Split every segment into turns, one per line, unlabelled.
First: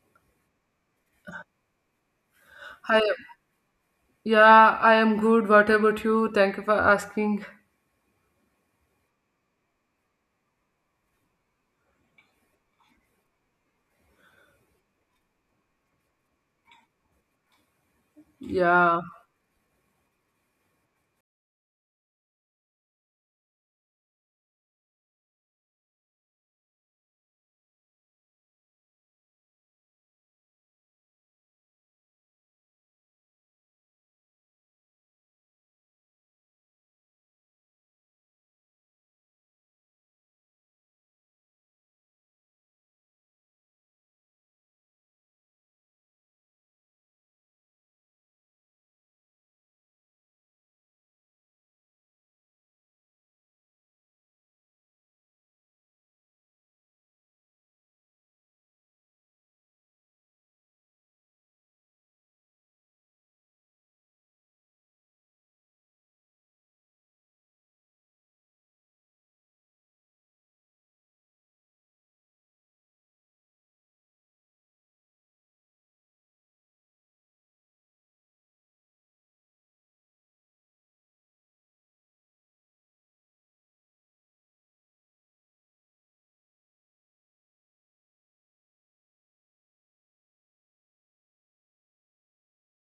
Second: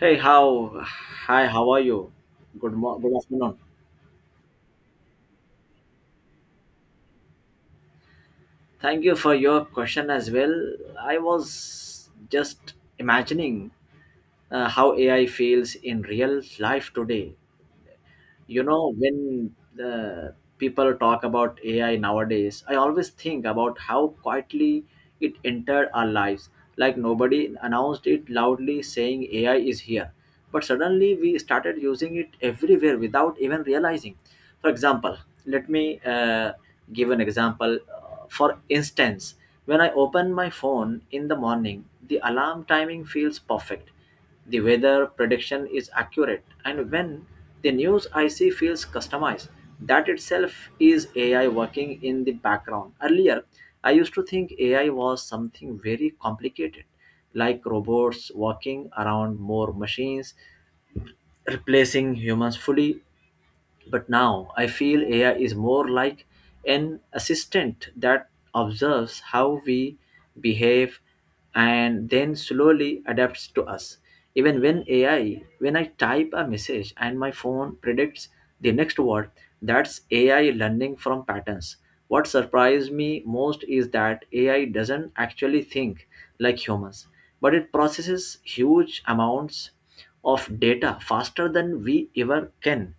Hey, how? Hi, how are you? Good mo-
Hi,
good afternoon.
yeah, I am good. What about you? Thank you for asking.
Thank you for your question as well. I was just imagining how AI feels in real life today. you know
Yeah,
when uh, people talk about ai nowadays, I always think about how quietly it entered our lives, like nobody announced it loudly saying ai is here, but suddenly we started using it everywhere without even realizing. For example, let me give an example. For instance, when I open my phone in the morning, the alarm timing feels perfect, the weather prediction is accurate, and when the news I see feels customized, that itself is AI working in the background. Earlier, I used to think AI was something very complicated, like robots walking around more machines, replacing humans fully. But now I feel AI is more like an assistant that observes how we behave and then slowly adapts to us. When I type a message and my phone predicts the next word, that's AI learning from patterns. What surprised me most is that AI doesn't actually think like humans, but it processes huge amounts of data faster than we ever can.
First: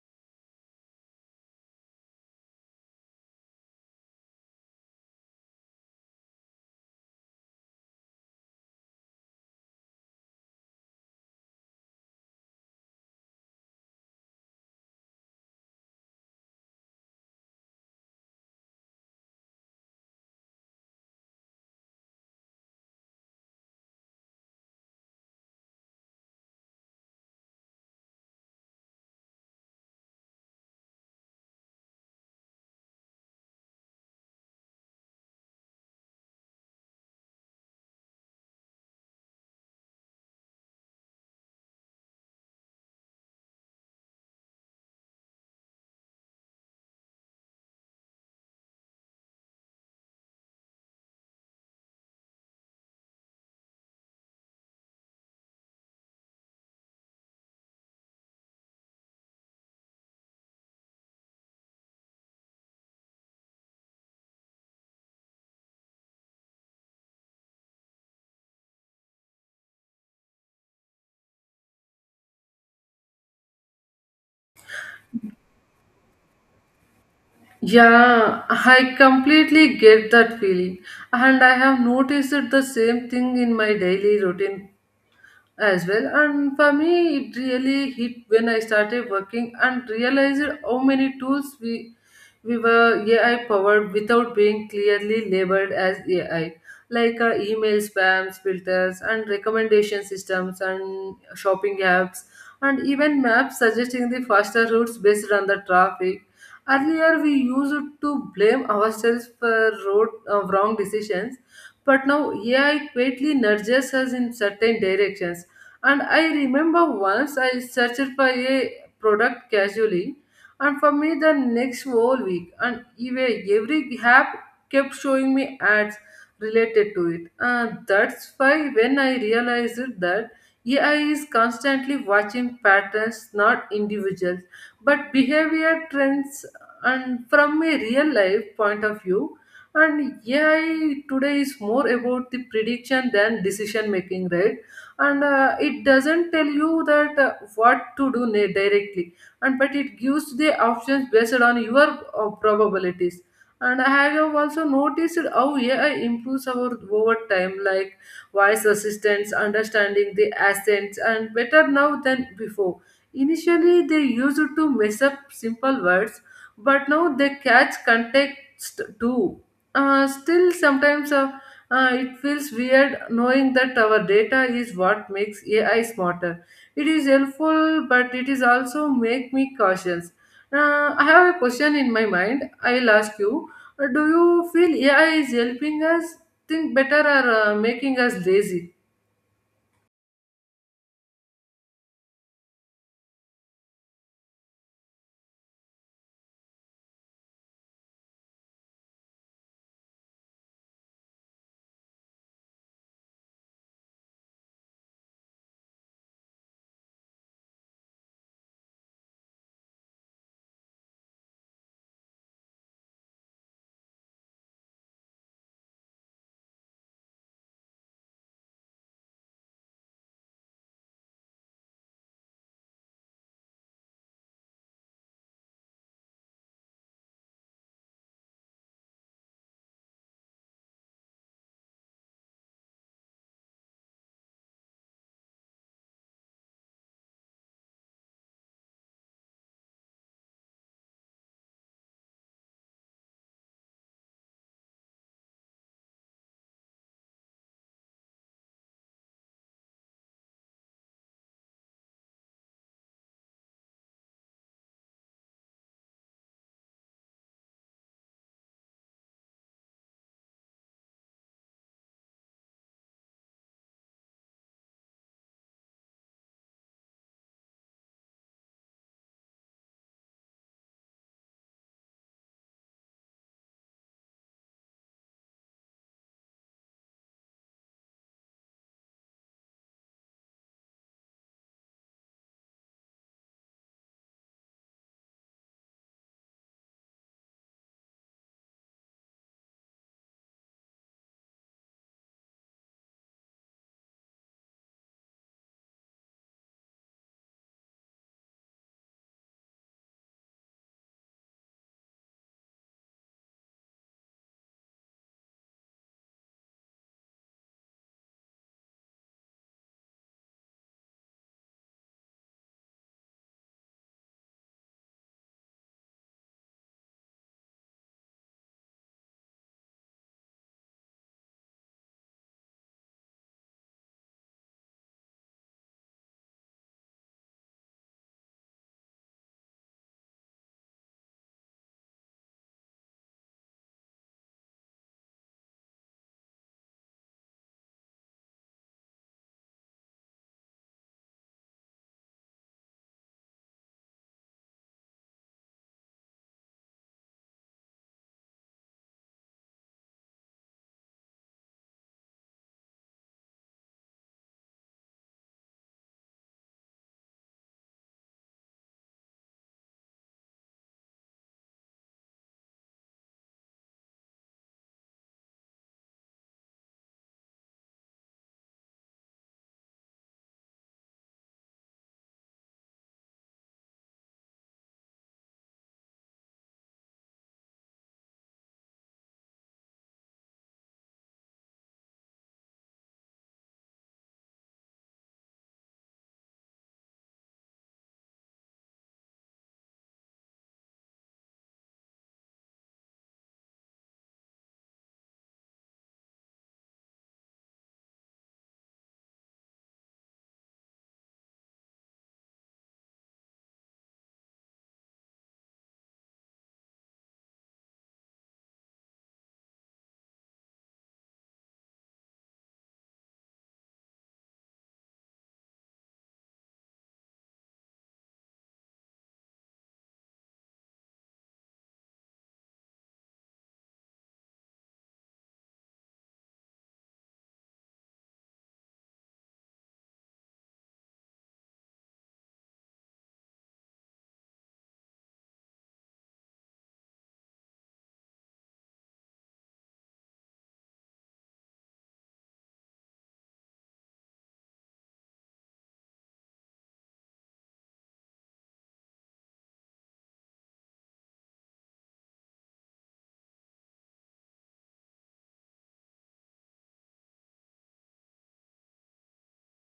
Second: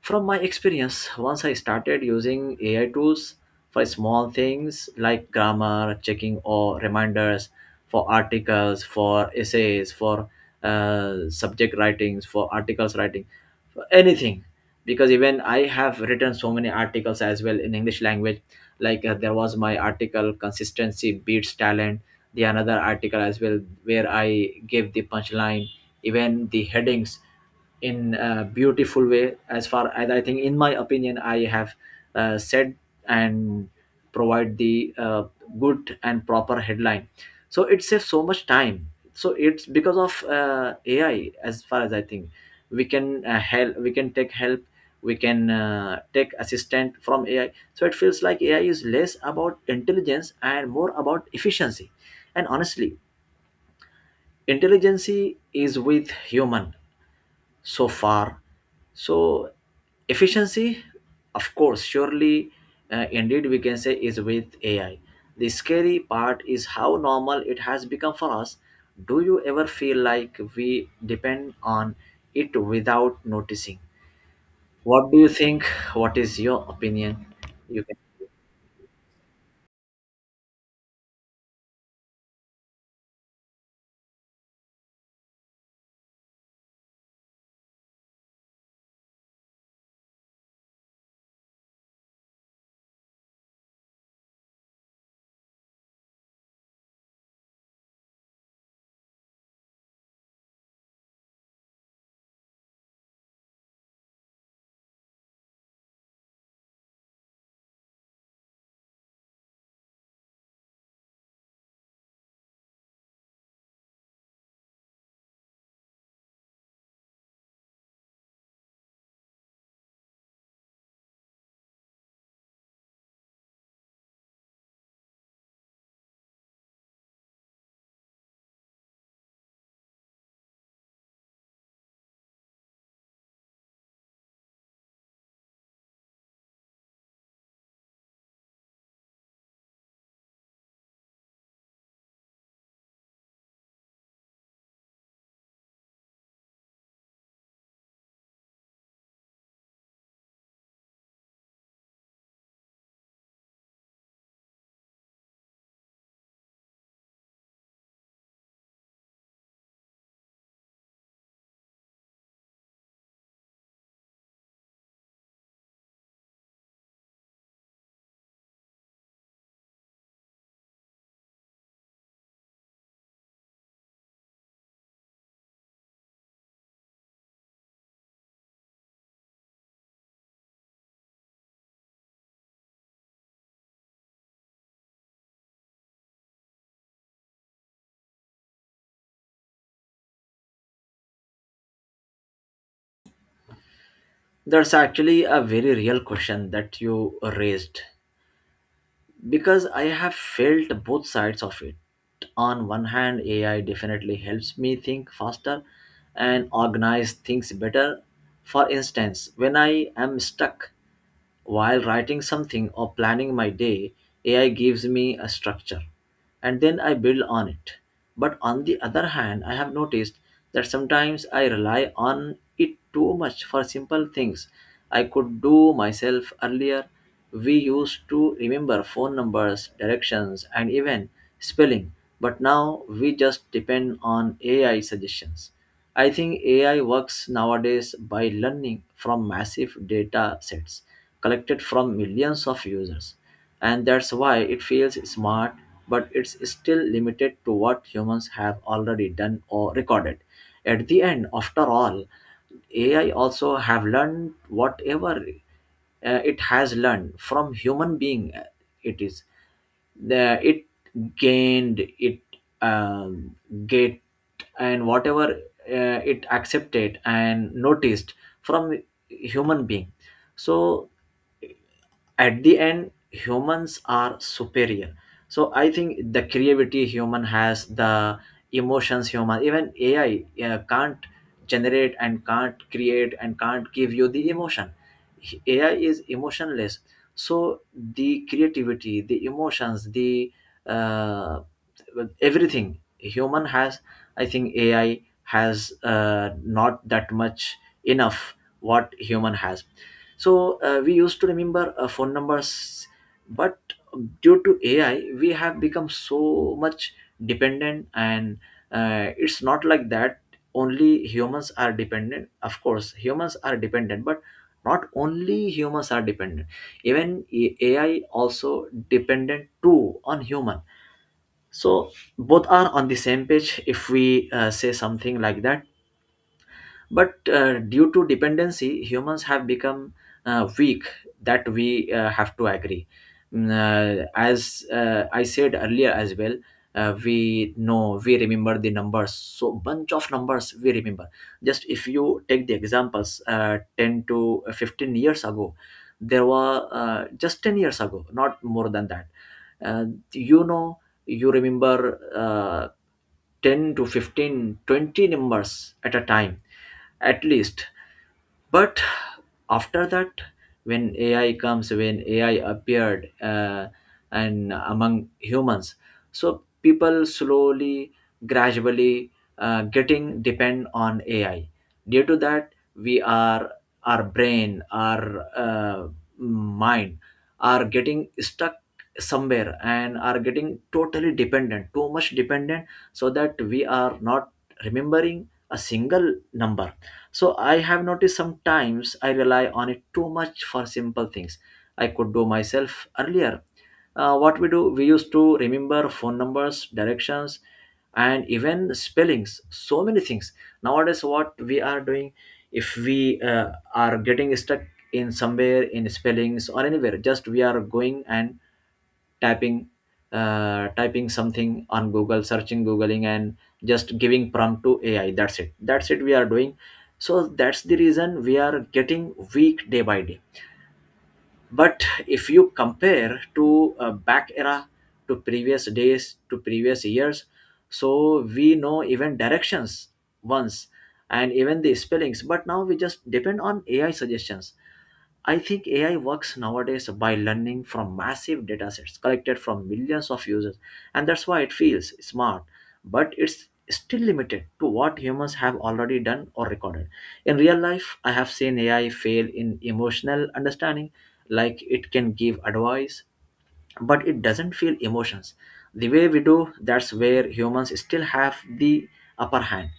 From my experience, once I started using AI tools for small things like grammar, checking or reminders, for articles, for essays, for subject writings, for articles writing, for anything. Because even I have written so many articles as well in English language. Like there was my article, Consistency Beats Talent, the another article as well, where I gave the punchline, even the headings in a beautiful way, as far as I think, in my opinion, I have said and provide the good and proper headline, so it saves so much time. So it's because of ai. As far as I think, we can help, we can take help, we can take assistant from ai. So it feels like ai is less about intelligence and more about efficiency. And honestly, intelligence is with human so far. So efficiency, of course, surely, indeed, we can say is with AI. The scary part is how normal it has become for us. Do you ever feel like we depend on it without noticing? What do you think? What is your opinion? You can.
yeah, I completely get that feeling, and I have noticed the same thing in my daily routine as well. And for me it really hit when I started working and realized how many tools we were AI powered without being clearly labeled as AI, like email spams filters and recommendation systems and shopping apps and even maps suggesting the faster routes based on the traffic. Earlier we used to blame ourselves for road wrong decisions, but now AI quietly nudges us in certain directions. And I remember once I searched for a product casually, and for me the next whole week, and even every app kept showing me ads related to it. And that's why when I realized that AI is constantly watching patterns, not individuals, but behavior trends, and from a real life point of view. And AI today is more about the prediction than decision making, right? And it doesn't tell you that what to do directly, and but it gives the options based on your probabilities. And I have also noticed how AI improves our over time, like voice assistants understanding the accents and better now than before. Initially they used to mess up simple words, but now they catch context too. Still sometimes it feels weird knowing that our data is what makes AI smarter. It is helpful, but it is also make me cautious. I have a question in my mind. I'll ask you. Do you feel AI is helping us think better or making us lazy?
That's actually a very real question that you raised, because I have felt both sides of it. On one hand, AI definitely helps me think faster and organize things better. For instance, when I am stuck, while writing something or planning my day, AI gives me a structure and then I build on it. But on the other hand, I have noticed that sometimes I rely on it too much for simple things I could do myself earlier. We used to remember phone numbers, directions, and even spelling, but now we just depend on AI suggestions. I think AI works nowadays by learning from massive data sets collected from millions of users. And that's why it feels smart, but it's still limited to what humans have already done or recorded. At the end, after all, AI also have learned whatever it has learned from human being. It is it gained it, um, get, and whatever it accepted and noticed from human being, so at the end humans are superior. So I think the creativity human has, the emotions human, even ai can't generate and can't create and can't give you the emotion. Ai is emotionless. So the creativity, the emotions, the uh, everything human has, I think ai has not that much enough what human has. So we used to remember phone numbers, but due to AI, we have become so much dependent. And it's not like that. Only humans are dependent. Of course, humans are dependent, but not only humans are dependent. Even AI also dependent too on human. So both are on the same page, if we say something like that. But due to dependency, humans have become weak. That we have to agree. As I said earlier as well, we know we remember the numbers. So bunch of numbers we remember. Just if you take the examples, 10 to 15 years ago, there were just 10 years ago, not more than that. Uh, you know, you remember. 10 to 15, 20 numbers at a time at least, but after that, when ai appeared, and among humans. So people slowly, gradually, getting depend on ai, due to that we are our brain, our mind are getting stuck somewhere and are getting totally dependent, too much dependent, so that we are not remembering a single number. So I have noticed sometimes I rely on it too much for simple things I could do myself earlier. What we do, we used to remember phone numbers, directions, and even spellings. So many things. Nowadays, what we are doing, if we are getting stuck in somewhere in spellings or anywhere, just we are going and typing typing something on google, searching, googling, and just giving prompt to ai. That's it, that's it we are doing. So that's the reason we are getting weak day by day. But if you compare to back era, to previous days, to previous years, so we know even directions once, and even the spellings, but now we just depend on ai suggestions. I think AI works nowadays by learning from massive datasets collected from millions of users, and that's why it feels smart, but it's still limited to what humans have already done or recorded. In real life, I have seen AI fail in emotional understanding, like it can give advice, but it doesn't feel emotions. The way we do, that's where humans still have the upper hand.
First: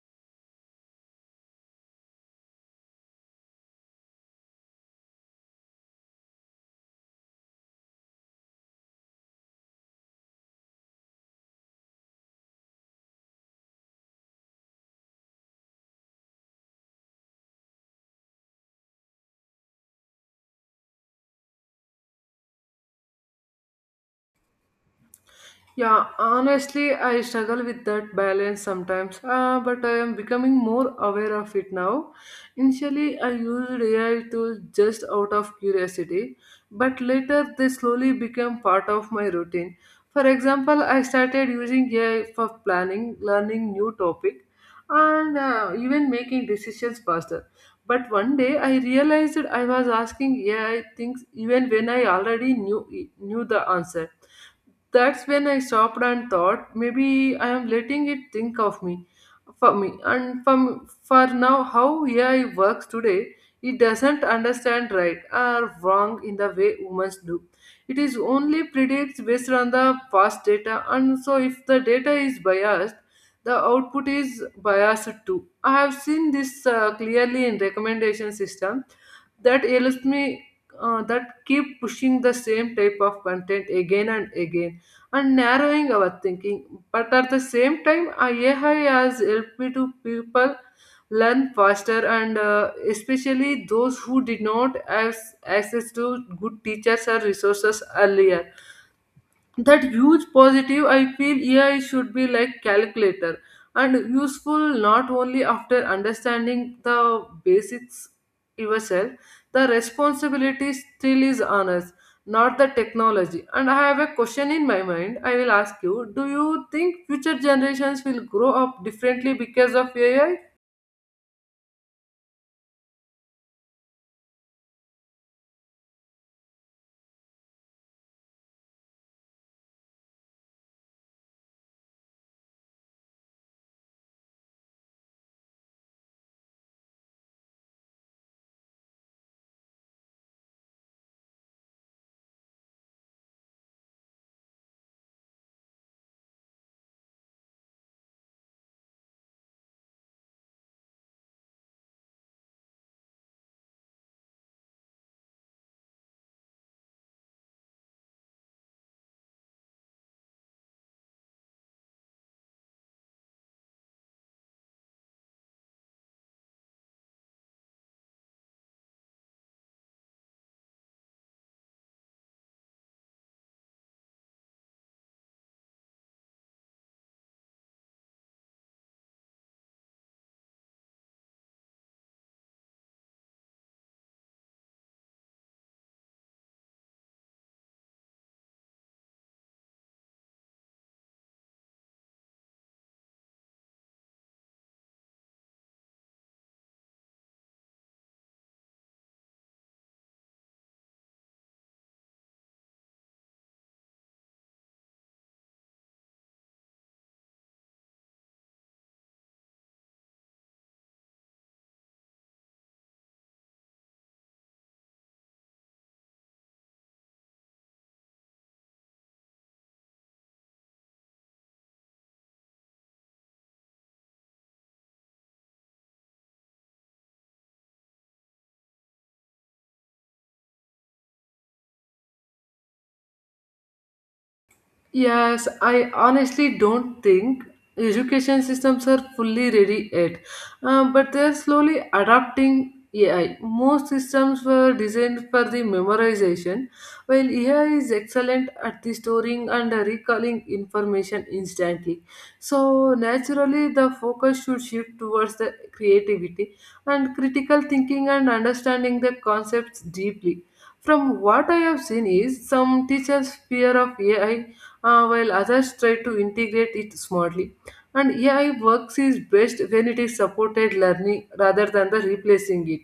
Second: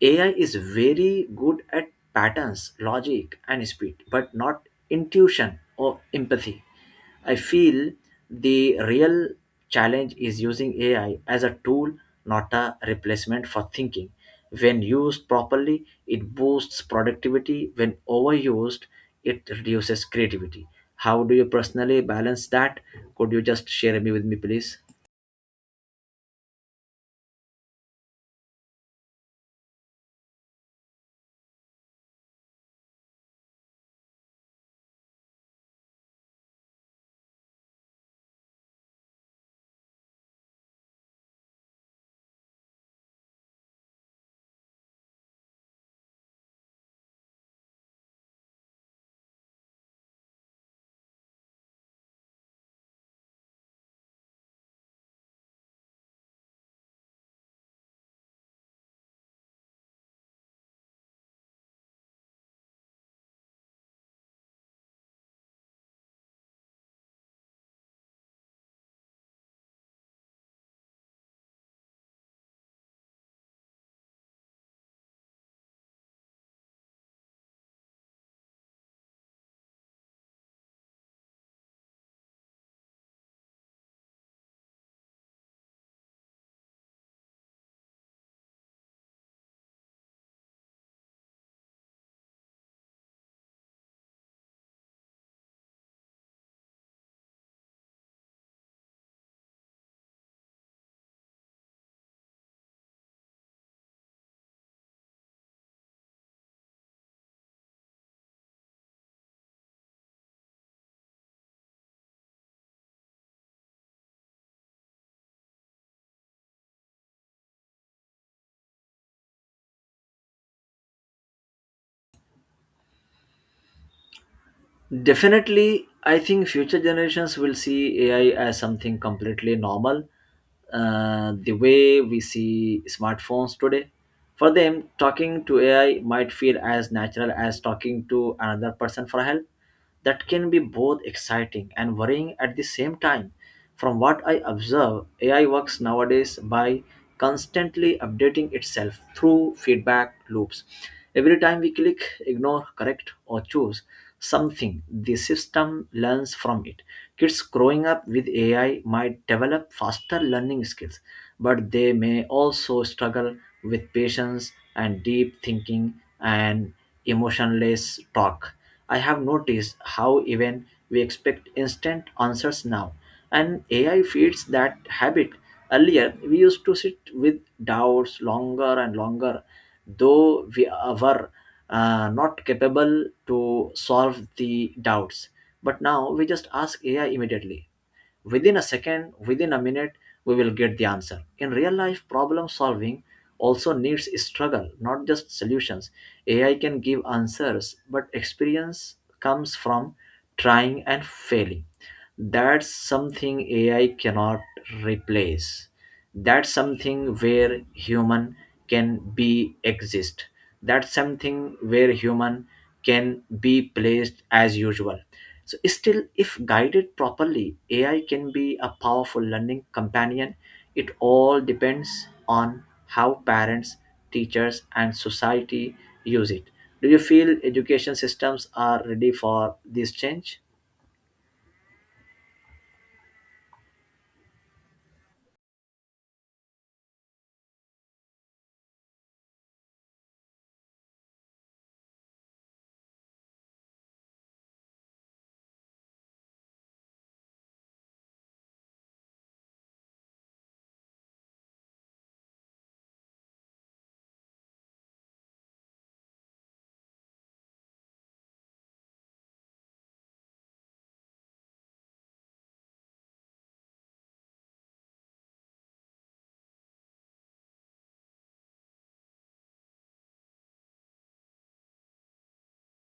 AI is very good at patterns, logic, and speed, but not intuition or empathy. I feel the real challenge is using AI as a tool, not a replacement for thinking. When used properly, it boosts productivity. When overused, it reduces creativity. How do you personally balance that? Could you just share me with me, please?
Yeah, honestly, I struggle with that balance sometimes, but I am becoming more aware of it now. Initially, I used AI tools just out of curiosity, but later they slowly became part of my routine. For example, I started using AI for planning, learning new topic, and even making decisions faster. But one day, I realized that I was asking AI things even when I already knew the answer. That's when I stopped and thought maybe I am letting it think of me, for me, and for now how AI works today. It doesn't understand right or wrong in the way humans do. It is only predicts based on the past data, and so if the data is biased, the output is biased too. I have seen this clearly in recommendation system that ails me, that keep pushing the same type of content again and again and narrowing our thinking. But at the same time, AI has helped me to people learn faster, and especially those who did not have access to good teachers or resources earlier. That huge positive I feel AI should be like calculator and useful not only after understanding the basics yourself. The responsibility still is on us, not the technology. And I have a question in my mind, I will ask you. Do you think future generations will grow up differently because of AI?
Definitely, I think future generations will see AI as something completely normal. The way we see smartphones today. For them, talking to AI might feel as natural as talking to another person for help. That can be both exciting and worrying at the same time. From what I observe, AI works nowadays by constantly updating itself through feedback loops. Every time we click, ignore, correct, or choose, something the system learns from it. Kids growing up with AI might develop faster learning skills, but they may also struggle with patience and deep thinking and emotionless talk. I have noticed how even we expect instant answers now, and AI feeds that habit. Earlier, we used to sit with doubts longer and longer, though we were not capable to solve the doubts. But now we just ask AI immediately. Within a second, within a minute, we will get the answer. In real life, problem solving also needs struggle, not just solutions. AI can give answers, but experience comes from trying and failing. That's something AI cannot replace. That's something where human can be exist. That's something where human can be placed as usual. So still, if guided properly, ai can be a powerful learning companion. It all depends on how parents, teachers, and society use it. Do you feel education systems are ready for this change?
Yes, I honestly don't think education systems are fully ready yet. But they are slowly adapting AI. Most systems were designed for the memorization, while AI is excellent at the storing and recalling information instantly. So naturally, the focus should shift towards the creativity and critical thinking and understanding the concepts deeply. From what I have seen is some teachers fear of AI, while others try to integrate it smartly. And AI works is best when it is supported learning rather than the replacing it.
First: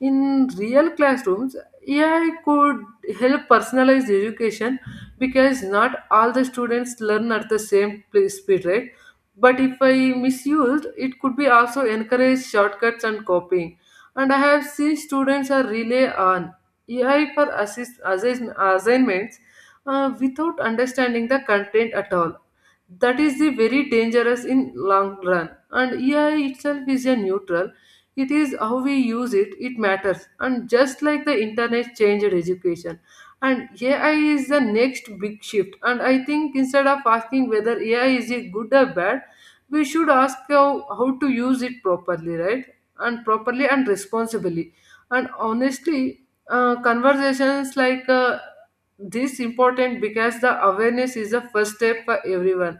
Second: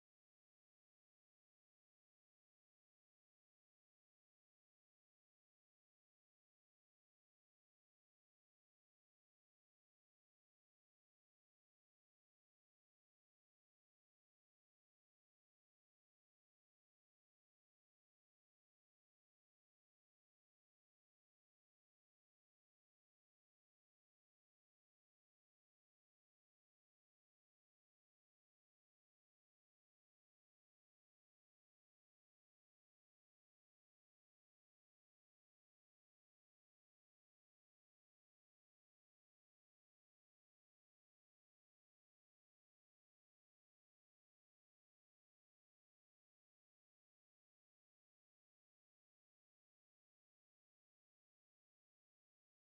In real classrooms, AI could help personalize education because not all the students learn at the same speed, right? But if I misused, it could be also encourage shortcuts and copying. And I have seen students are relay on AI for assignments without understanding the content at all. That is the very dangerous in long run. And AI itself is a neutral. It is how we use it, it matters. And just like the internet changed education. And AI is the next big shift. And I think instead of asking whether AI is it good or bad, we should ask how to use it properly, right? And properly and responsibly. And honestly, conversations like this important because the awareness is the first step for everyone.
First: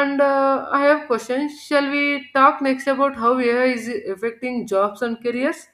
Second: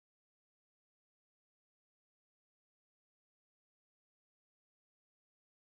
And I have questions. Shall we talk next about how AI is affecting jobs and careers?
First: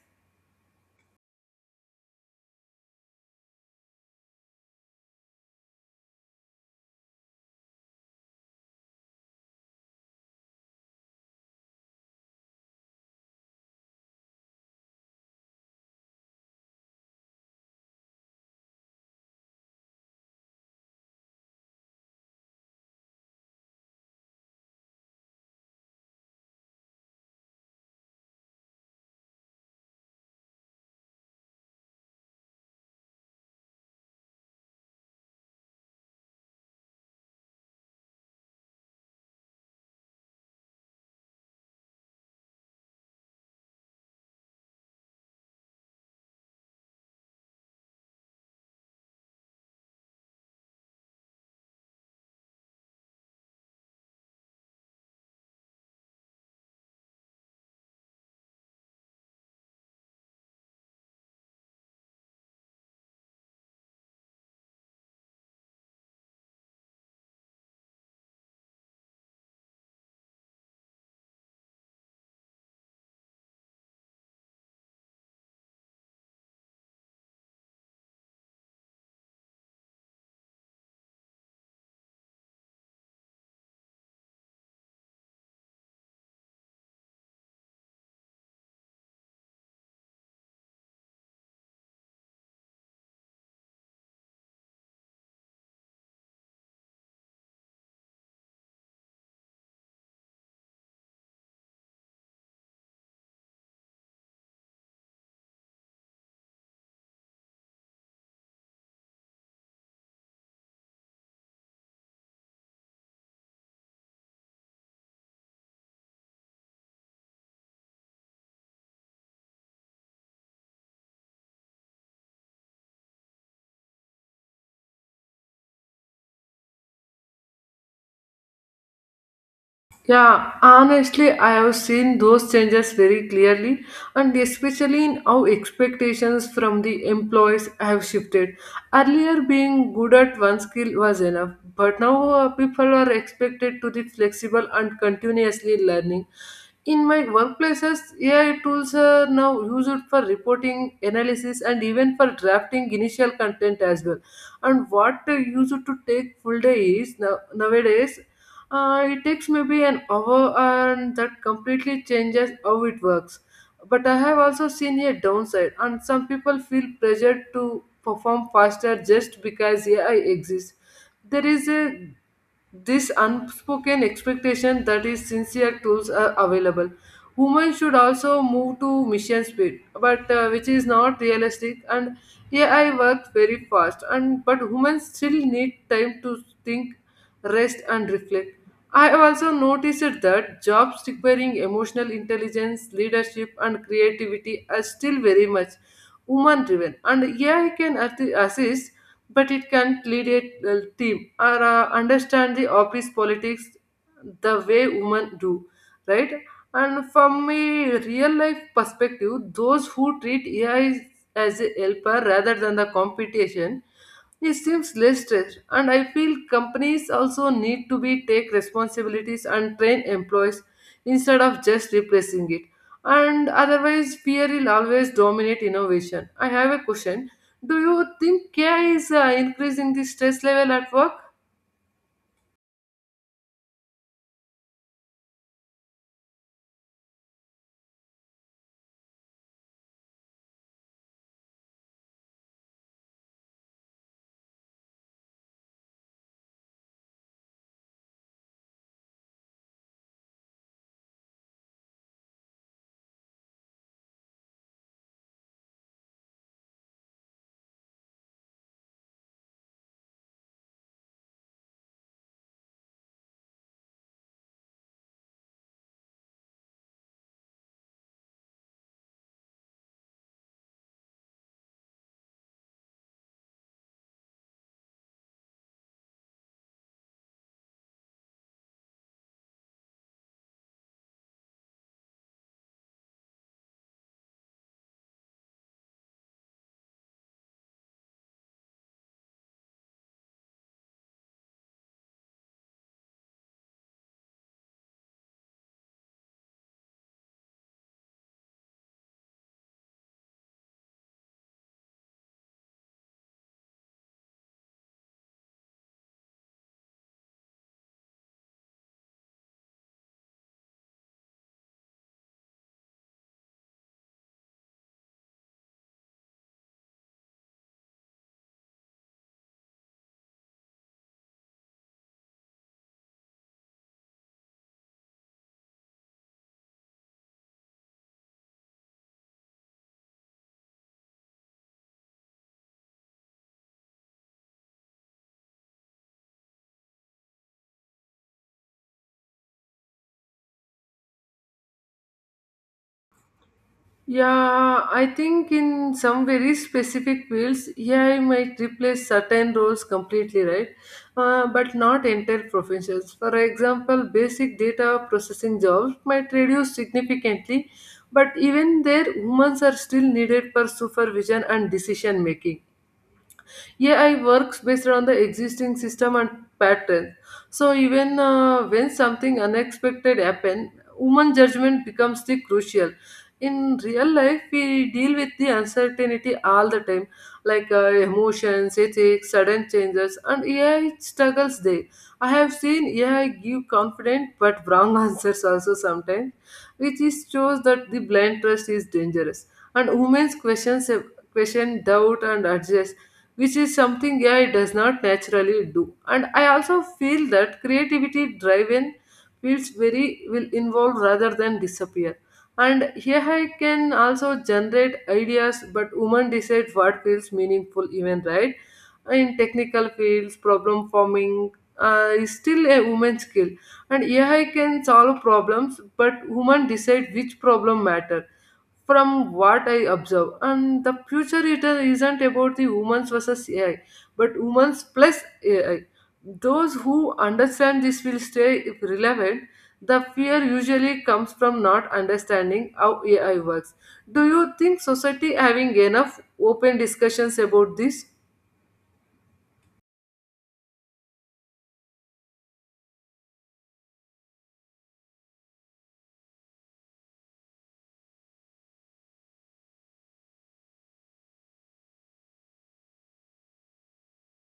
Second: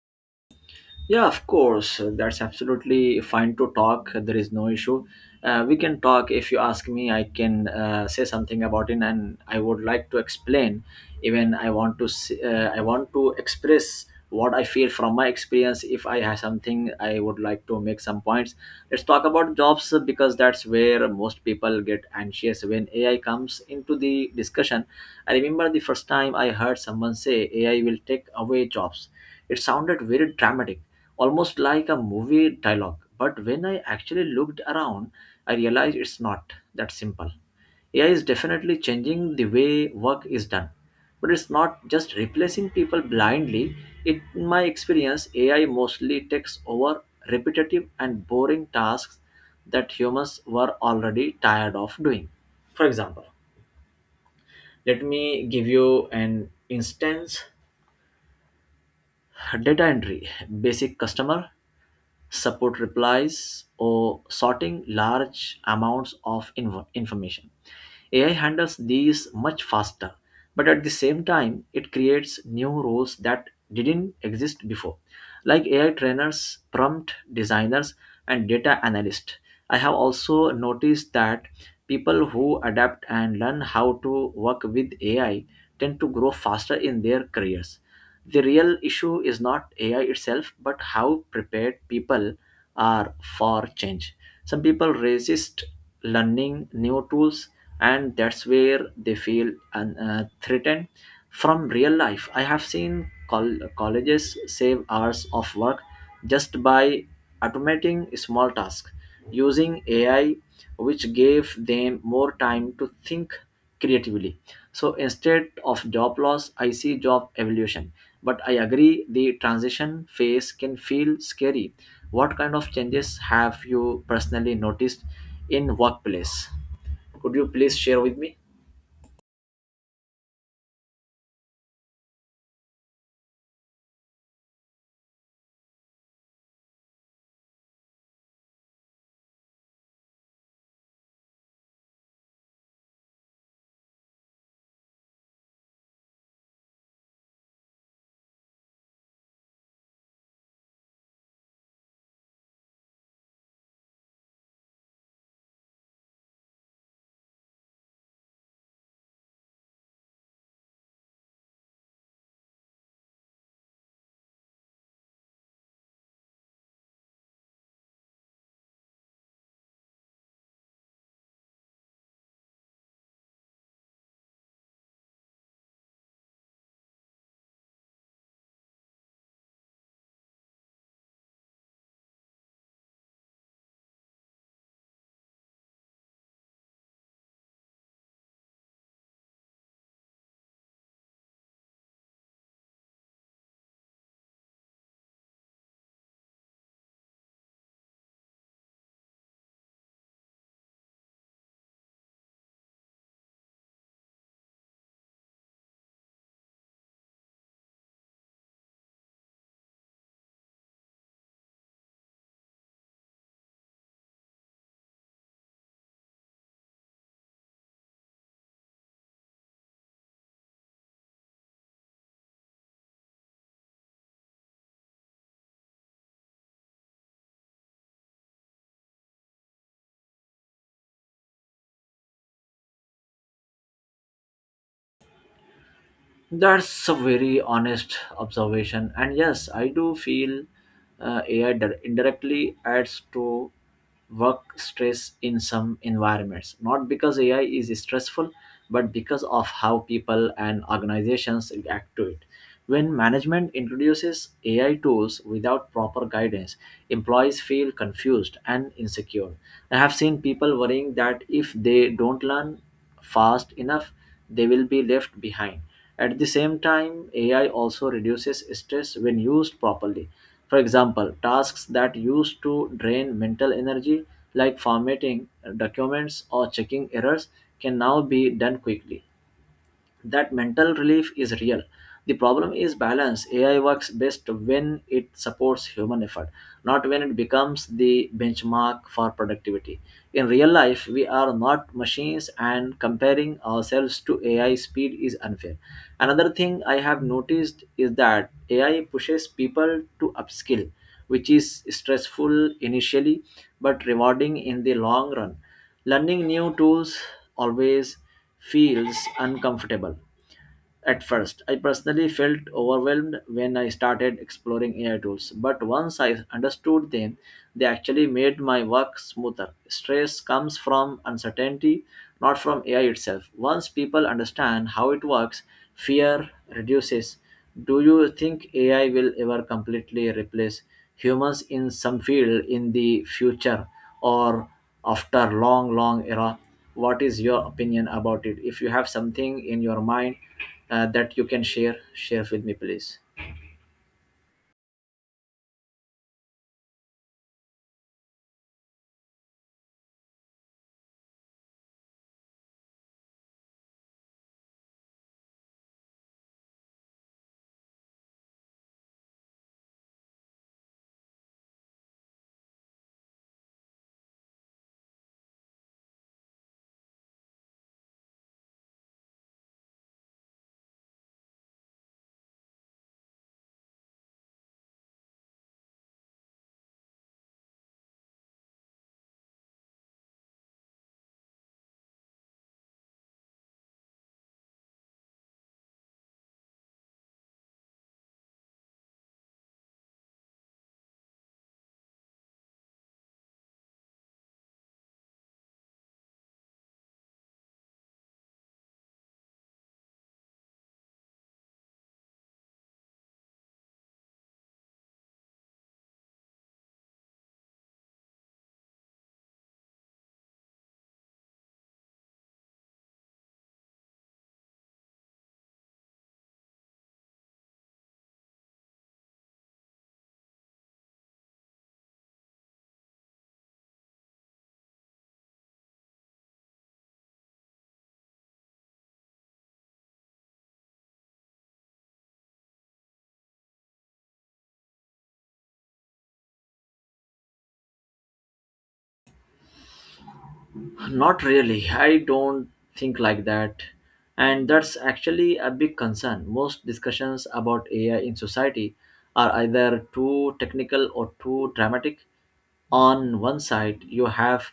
Yeah, of course. That's absolutely fine to talk. There is no issue. We can talk. If you ask me, I can say something about it, and I would like to explain. Even I want to express what I feel from my experience. If I have something, I would like to make some points. Let's talk about jobs, because that's where most people get anxious when AI comes into the discussion. I remember the first time I heard someone say AI will take away jobs. It sounded very dramatic, almost like a movie dialogue. But when I actually looked around, I realized it's not that simple. AI is definitely changing the way work is done. But it's not just replacing people blindly. In my experience, AI mostly takes over repetitive and boring tasks that humans were already tired of doing. For example, let me give you an instance, data entry, basic customer support replies, or sorting large amounts of information. AI handles these much faster, but at the same time, it creates new roles that didn't exist before, like AI trainers, prompt designers, and data analysts. I have also noticed that people who adapt and learn how to work with AI tend to grow faster in their careers. The real issue is not AI itself, but how prepared people are for change. Some people resist learning new tools, and that's where they feel threatened. From real life, I have seen colleges save hours of work just by automating small tasks using AI, which gave them more time to think creatively. So instead of job loss, I see job evolution, but I agree the transition phase can feel scary. What kind of changes have you personally noticed in workplace? Could you please share with me?
Yeah, honestly, I have seen those changes very clearly, and especially in how expectations from the employees have shifted. Earlier, being good at one skill was enough, but now people are expected to be flexible and continuously learning. In my workplaces, AI tools are now used for reporting, analysis, and even for drafting initial content as well. And what they used to take full day is now, nowadays it takes maybe an hour, and that completely changes how it works. But I have also seen a downside, and some people feel pressured to perform faster just because AI exists. There is a this unspoken expectation that is sincere tools are available, women should also move to mission speed, but which is not realistic. And AI works very fast, and but women still need time to think, rest and reflect. I have also noticed that jobs requiring emotional intelligence, leadership and creativity are still very much woman driven, and AI can assist, but it can lead a team or understand the office politics the way women do, right? And from a real life perspective, those who treat AI as a helper rather than the competition, it seems less stress. And I feel companies also need to be take responsibilities and train employees instead of just replacing it, and otherwise fear will always dominate innovation. I have a question: do you think AI is increasing the stress level at work?
That's a very honest observation. And yes, I do feel AI indirectly adds to work stress in some environments. Not because AI is stressful, but because of how people and organizations react to it. When management introduces AI tools without proper guidance, employees feel confused and insecure. I have seen people worrying that if they don't learn fast enough, they will be left behind. At the same time, AI also reduces stress when used properly. For example, tasks that used to drain mental energy, like formatting documents or checking errors, can now be done quickly. That mental relief is real. The problem is balance. AI works best when it supports human effort, not when it becomes the benchmark for productivity. In real life, we are not machines, and comparing ourselves to AI speed is unfair. Another thing I have noticed is that AI pushes people to upskill, which is stressful initially but rewarding in the long run. Learning new tools always feels uncomfortable. At first, I personally felt overwhelmed when I started exploring AI tools, but once I understood them, they actually made my work smoother. Stress comes from uncertainty, not from AI itself. Once people understand how it works, fear reduces. Do you think AI will ever completely replace humans in some field in the future, or after long, long era? What is your opinion about it, if you have something in your mind that you can share with me, please?
Yeah, I think in some very specific fields, AI might replace certain roles completely, right? But not entire professions. For example, basic data processing jobs might reduce significantly, but even there, humans are still needed for supervision and decision making. AI works based on the existing system and pattern. So even when something unexpected happen, human judgment becomes the crucial. In real life, we deal with the uncertainty all the time, like emotions, ethics, sudden changes, and AI struggles there. I have seen AI give confident but wrong answers also sometimes, which is shows that the blind trust is dangerous. And women's question doubt and adjust, which is something AI does not naturally do. And I also feel that creativity driven fields very will involve rather than disappear. And AI can also generate ideas, but women decide what feels meaningful, even right? In technical fields, problem forming is still a woman's skill. And AI can solve problems, but human decide which problem matter. From what I observe and the future, it isn't about the humans versus AI, but humans plus AI. Those who understand this will stay relevant. The fear usually comes from not understanding how AI works. Do you think society having enough open discussions about this?
Not really, I don't think like that. And that's actually a big concern. Most discussions about AI in society are either too technical or too dramatic. On one side, you have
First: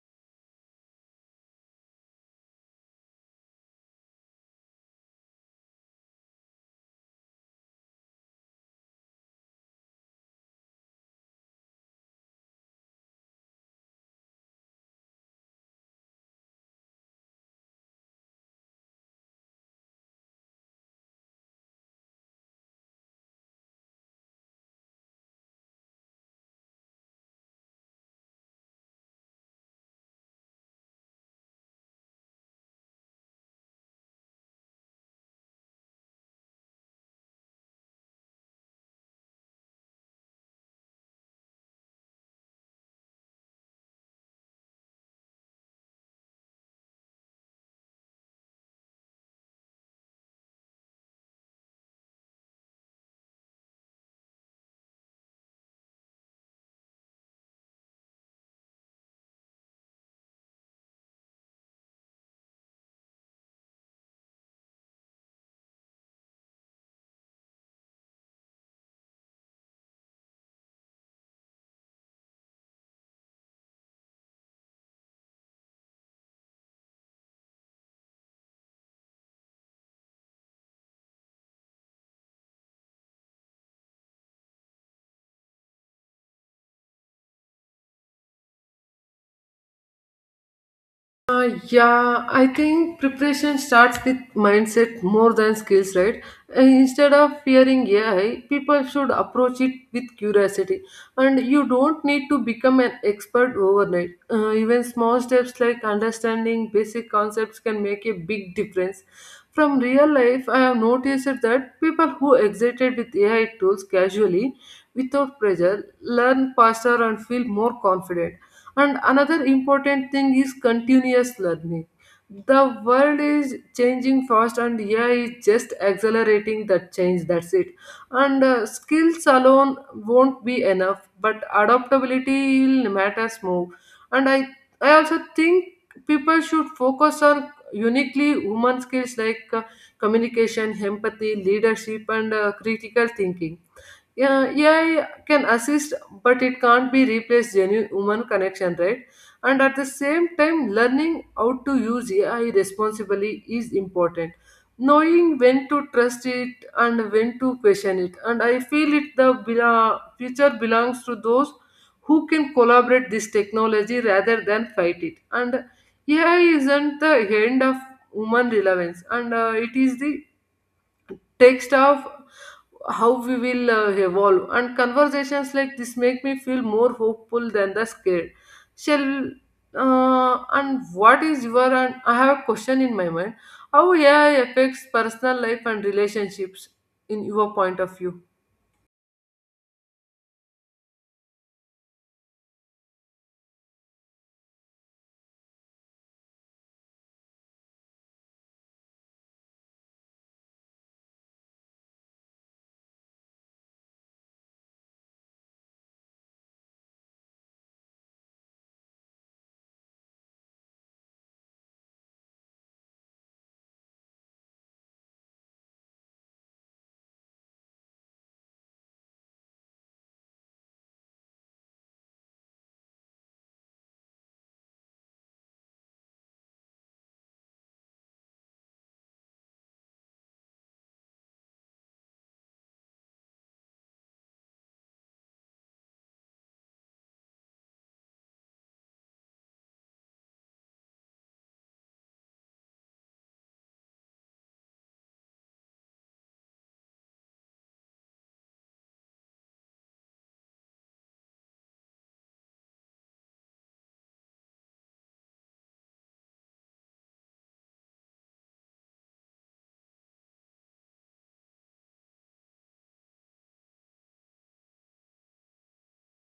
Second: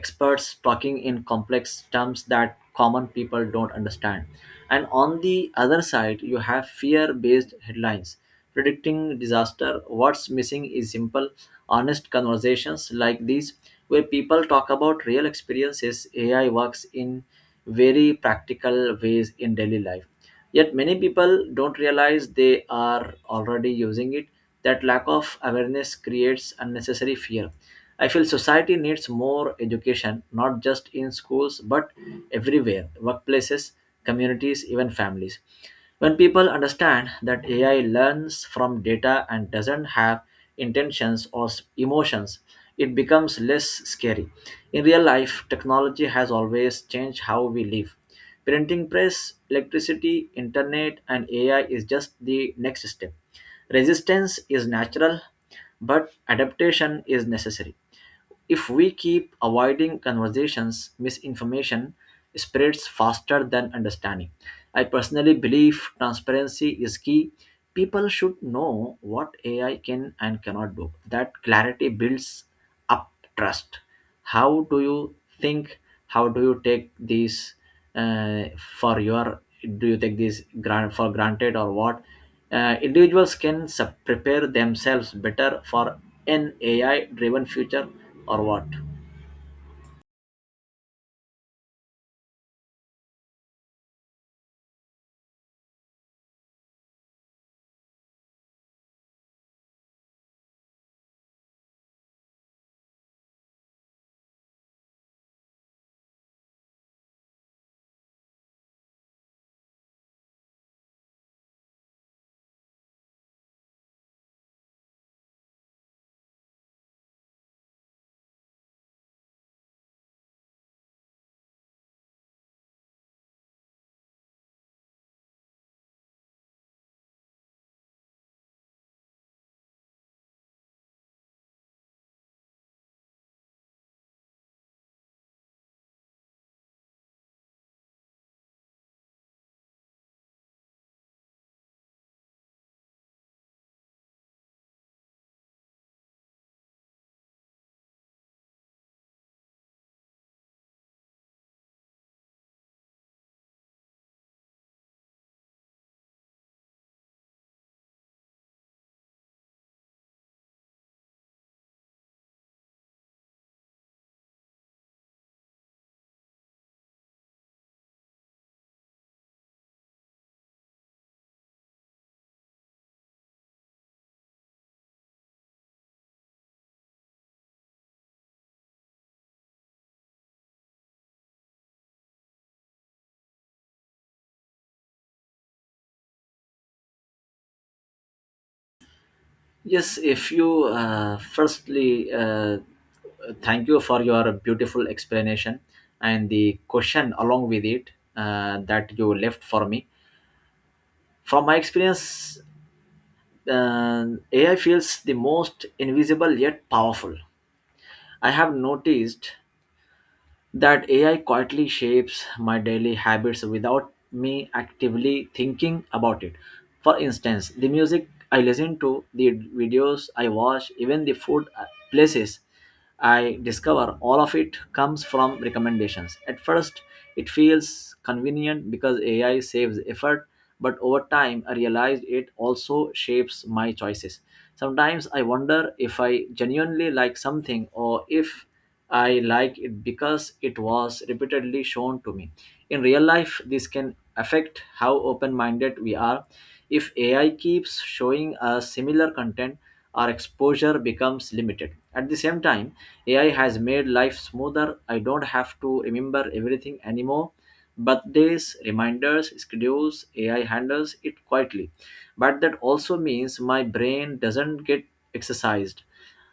experts talking in complex terms that common people don't understand. And on the other side, you have fear based headlines predicting disaster. What's missing is simple, honest conversations like these, where people talk about real experiences. AI works in very practical ways in daily life. Yet many people don't realize they are already using it. That lack of awareness creates unnecessary fear. I feel society needs more education, not just in schools, but everywhere: workplaces, communities, even families. When people understand that AI learns from data and doesn't have intentions or emotions, it becomes less scary. In real life, technology has always changed how we live. Printing press, electricity, internet, and AI is just the next step. Resistance is natural, but adaptation is necessary. If we keep avoiding conversations, misinformation spreads faster than understanding. I personally believe transparency is key. People should know what AI can and cannot do. That clarity builds up trust. How do you think? How do you take these uh, for your? Do you take these grant for granted or what? Individuals can prepare themselves better for an AI-driven future, or what?
Yeah, I think preparation starts with mindset more than skills, right? Instead of fearing AI, people should approach it with curiosity. And you don't need to become an expert overnight. Even small steps like understanding basic concepts can make a big difference. From real life, I have noticed that people who exited with AI tools casually, without pressure, learn faster and feel more confident. And another important thing is continuous learning. The world is changing fast, and AI is just accelerating that change. That's it. And skills alone won't be enough, but adaptability will matters more. And I also think people should focus on uniquely human skills like communication, empathy, leadership, and critical thinking. Yeah, AI can assist, but it can't be replaced genuine human connection, right? And at the same time learning how to use AI responsibly is important, knowing when to trust it and when to question it. And I feel it the future belongs to those who can collaborate this technology rather than fight it. And AI isn't the end of human relevance, and it is the text of how we will evolve. And conversations like this make me feel more hopeful than the scared. Shall uh, and what is your and I have a question in my mind: how AI affects personal life and relationships in your point of view?
Yes, if you firstly, thank you for your beautiful explanation and the question along with it that you left for me. From my experience, uh, AI feels the most invisible yet powerful. I have noticed that AI quietly shapes my daily habits without me actively thinking about it. For instance, the music I listen to, the videos I watch, even the food places I discover, all of it comes from recommendations. At first, it feels convenient because AI saves effort, but over time, I realized it also shapes my choices. Sometimes I wonder if I genuinely like something or if I like it because it was repeatedly shown to me. In real life, this can affect how open minded we are. If AI keeps showing us similar content, our exposure becomes limited. At the same time, AI has made life smoother. I don't have to remember everything anymore. Birthdays, reminders, schedules, AI handles it quietly. But that also means my brain doesn't get exercised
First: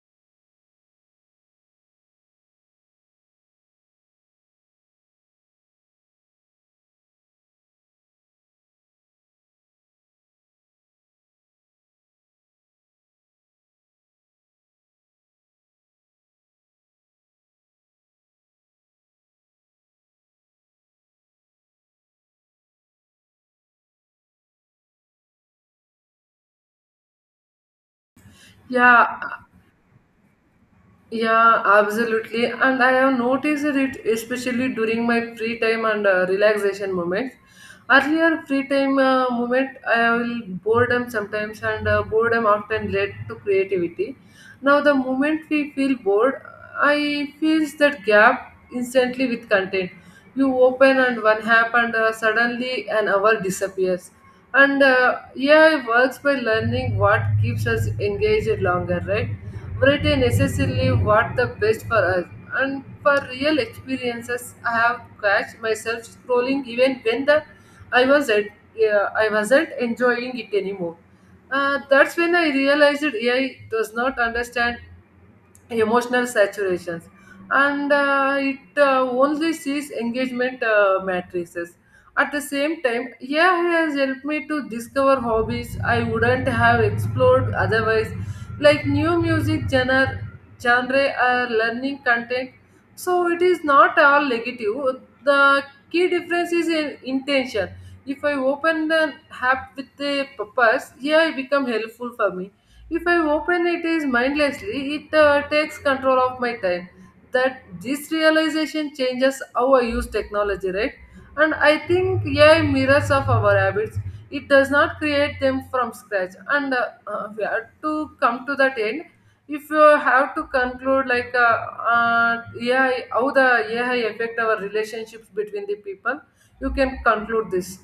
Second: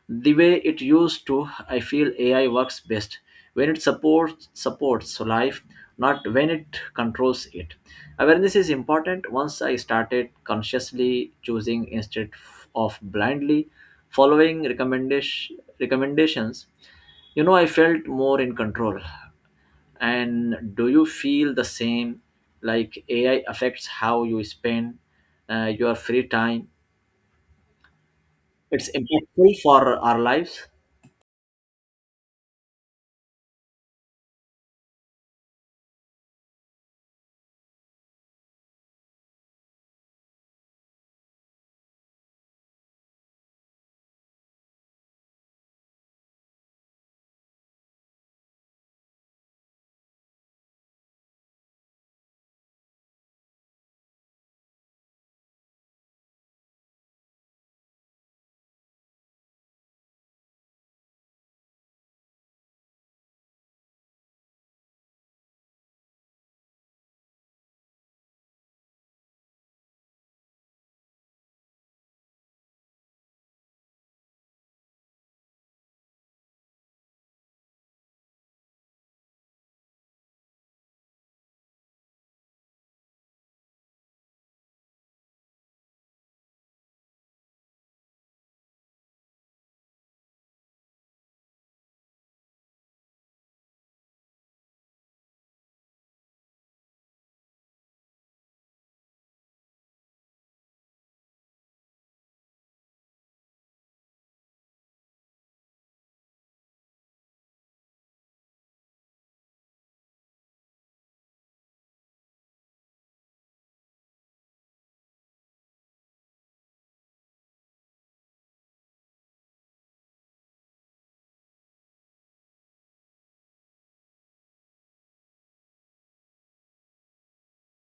the way it used to. I feel AI works best when it supports life, not when it controls it. Awareness is important. Once I started consciously choosing instead of blindly following recommendations, you know, I felt more in control. And do you feel the same, like AI affects how you spend your free time? It's
Yeah,
impactful for our lives.
Yeah, absolutely. And I have noticed it especially during my free time and relaxation moments. Earlier free time moment, I will boredom sometimes, and boredom often led to creativity. Now, the moment we feel bored, I feels that gap instantly with content. You open and one app, and suddenly an hour disappears. And AI works by learning what keeps us engaged longer, right? Variety necessarily what the best for us. And for real experiences I have catch myself scrolling even when the I was at, I wasn't enjoying it anymore. That's when I realized AI does not understand emotional saturations, and it only sees engagement matrices. At the same time, yeah, it has helped me to discover hobbies I wouldn't have explored otherwise, like new music genre or learning content. So it is not all negative. The key difference is in intention. If I open an app with a purpose, yeah, it become helpful for me. If I open it is mindlessly, it takes control of my time. That this realization changes how I use technology, right? And I think AI mirrors of our habits. It does not create them from scratch. And we have to come to that end. If you have to conclude, like, AI, how the AI affect our relationships between the people, you can conclude this.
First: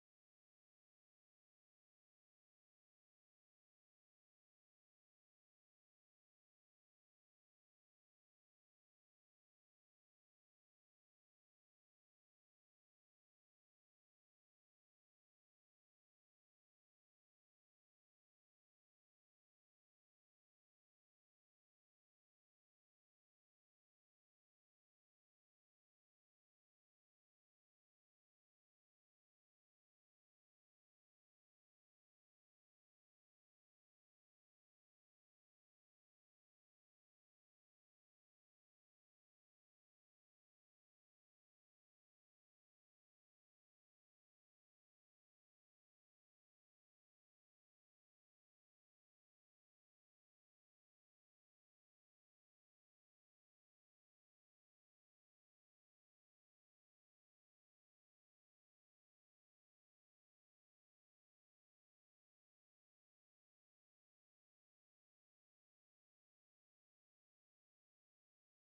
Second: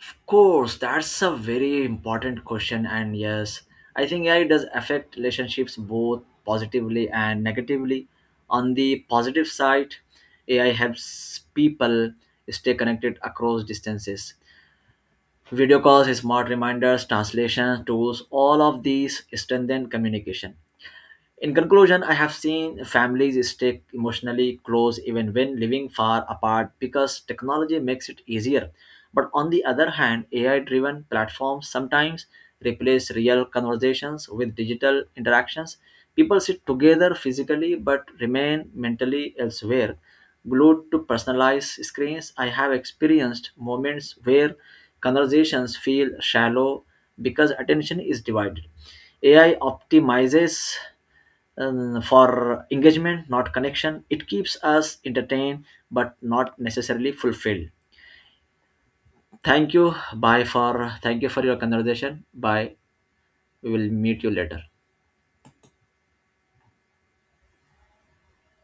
Of course, that's a very important question, and yes, I think AI does affect relationships both positively and negatively. On the positive side, AI helps people stay connected across distances. Video calls, smart reminders, translation tools, all of these strengthen communication. In conclusion, I have seen families stay emotionally close even when living far apart because technology makes it easier. But on the other hand, AI driven platforms sometimes replace real conversations with digital interactions. People sit together physically but remain mentally elsewhere. Glued to personalized screens, I have experienced moments where conversations feel shallow because attention is divided. AI optimizes for engagement, not connection. It keeps us entertained, but not necessarily fulfilled. Thank you. Bye for Thank you for your conversation. Bye. We will meet you later.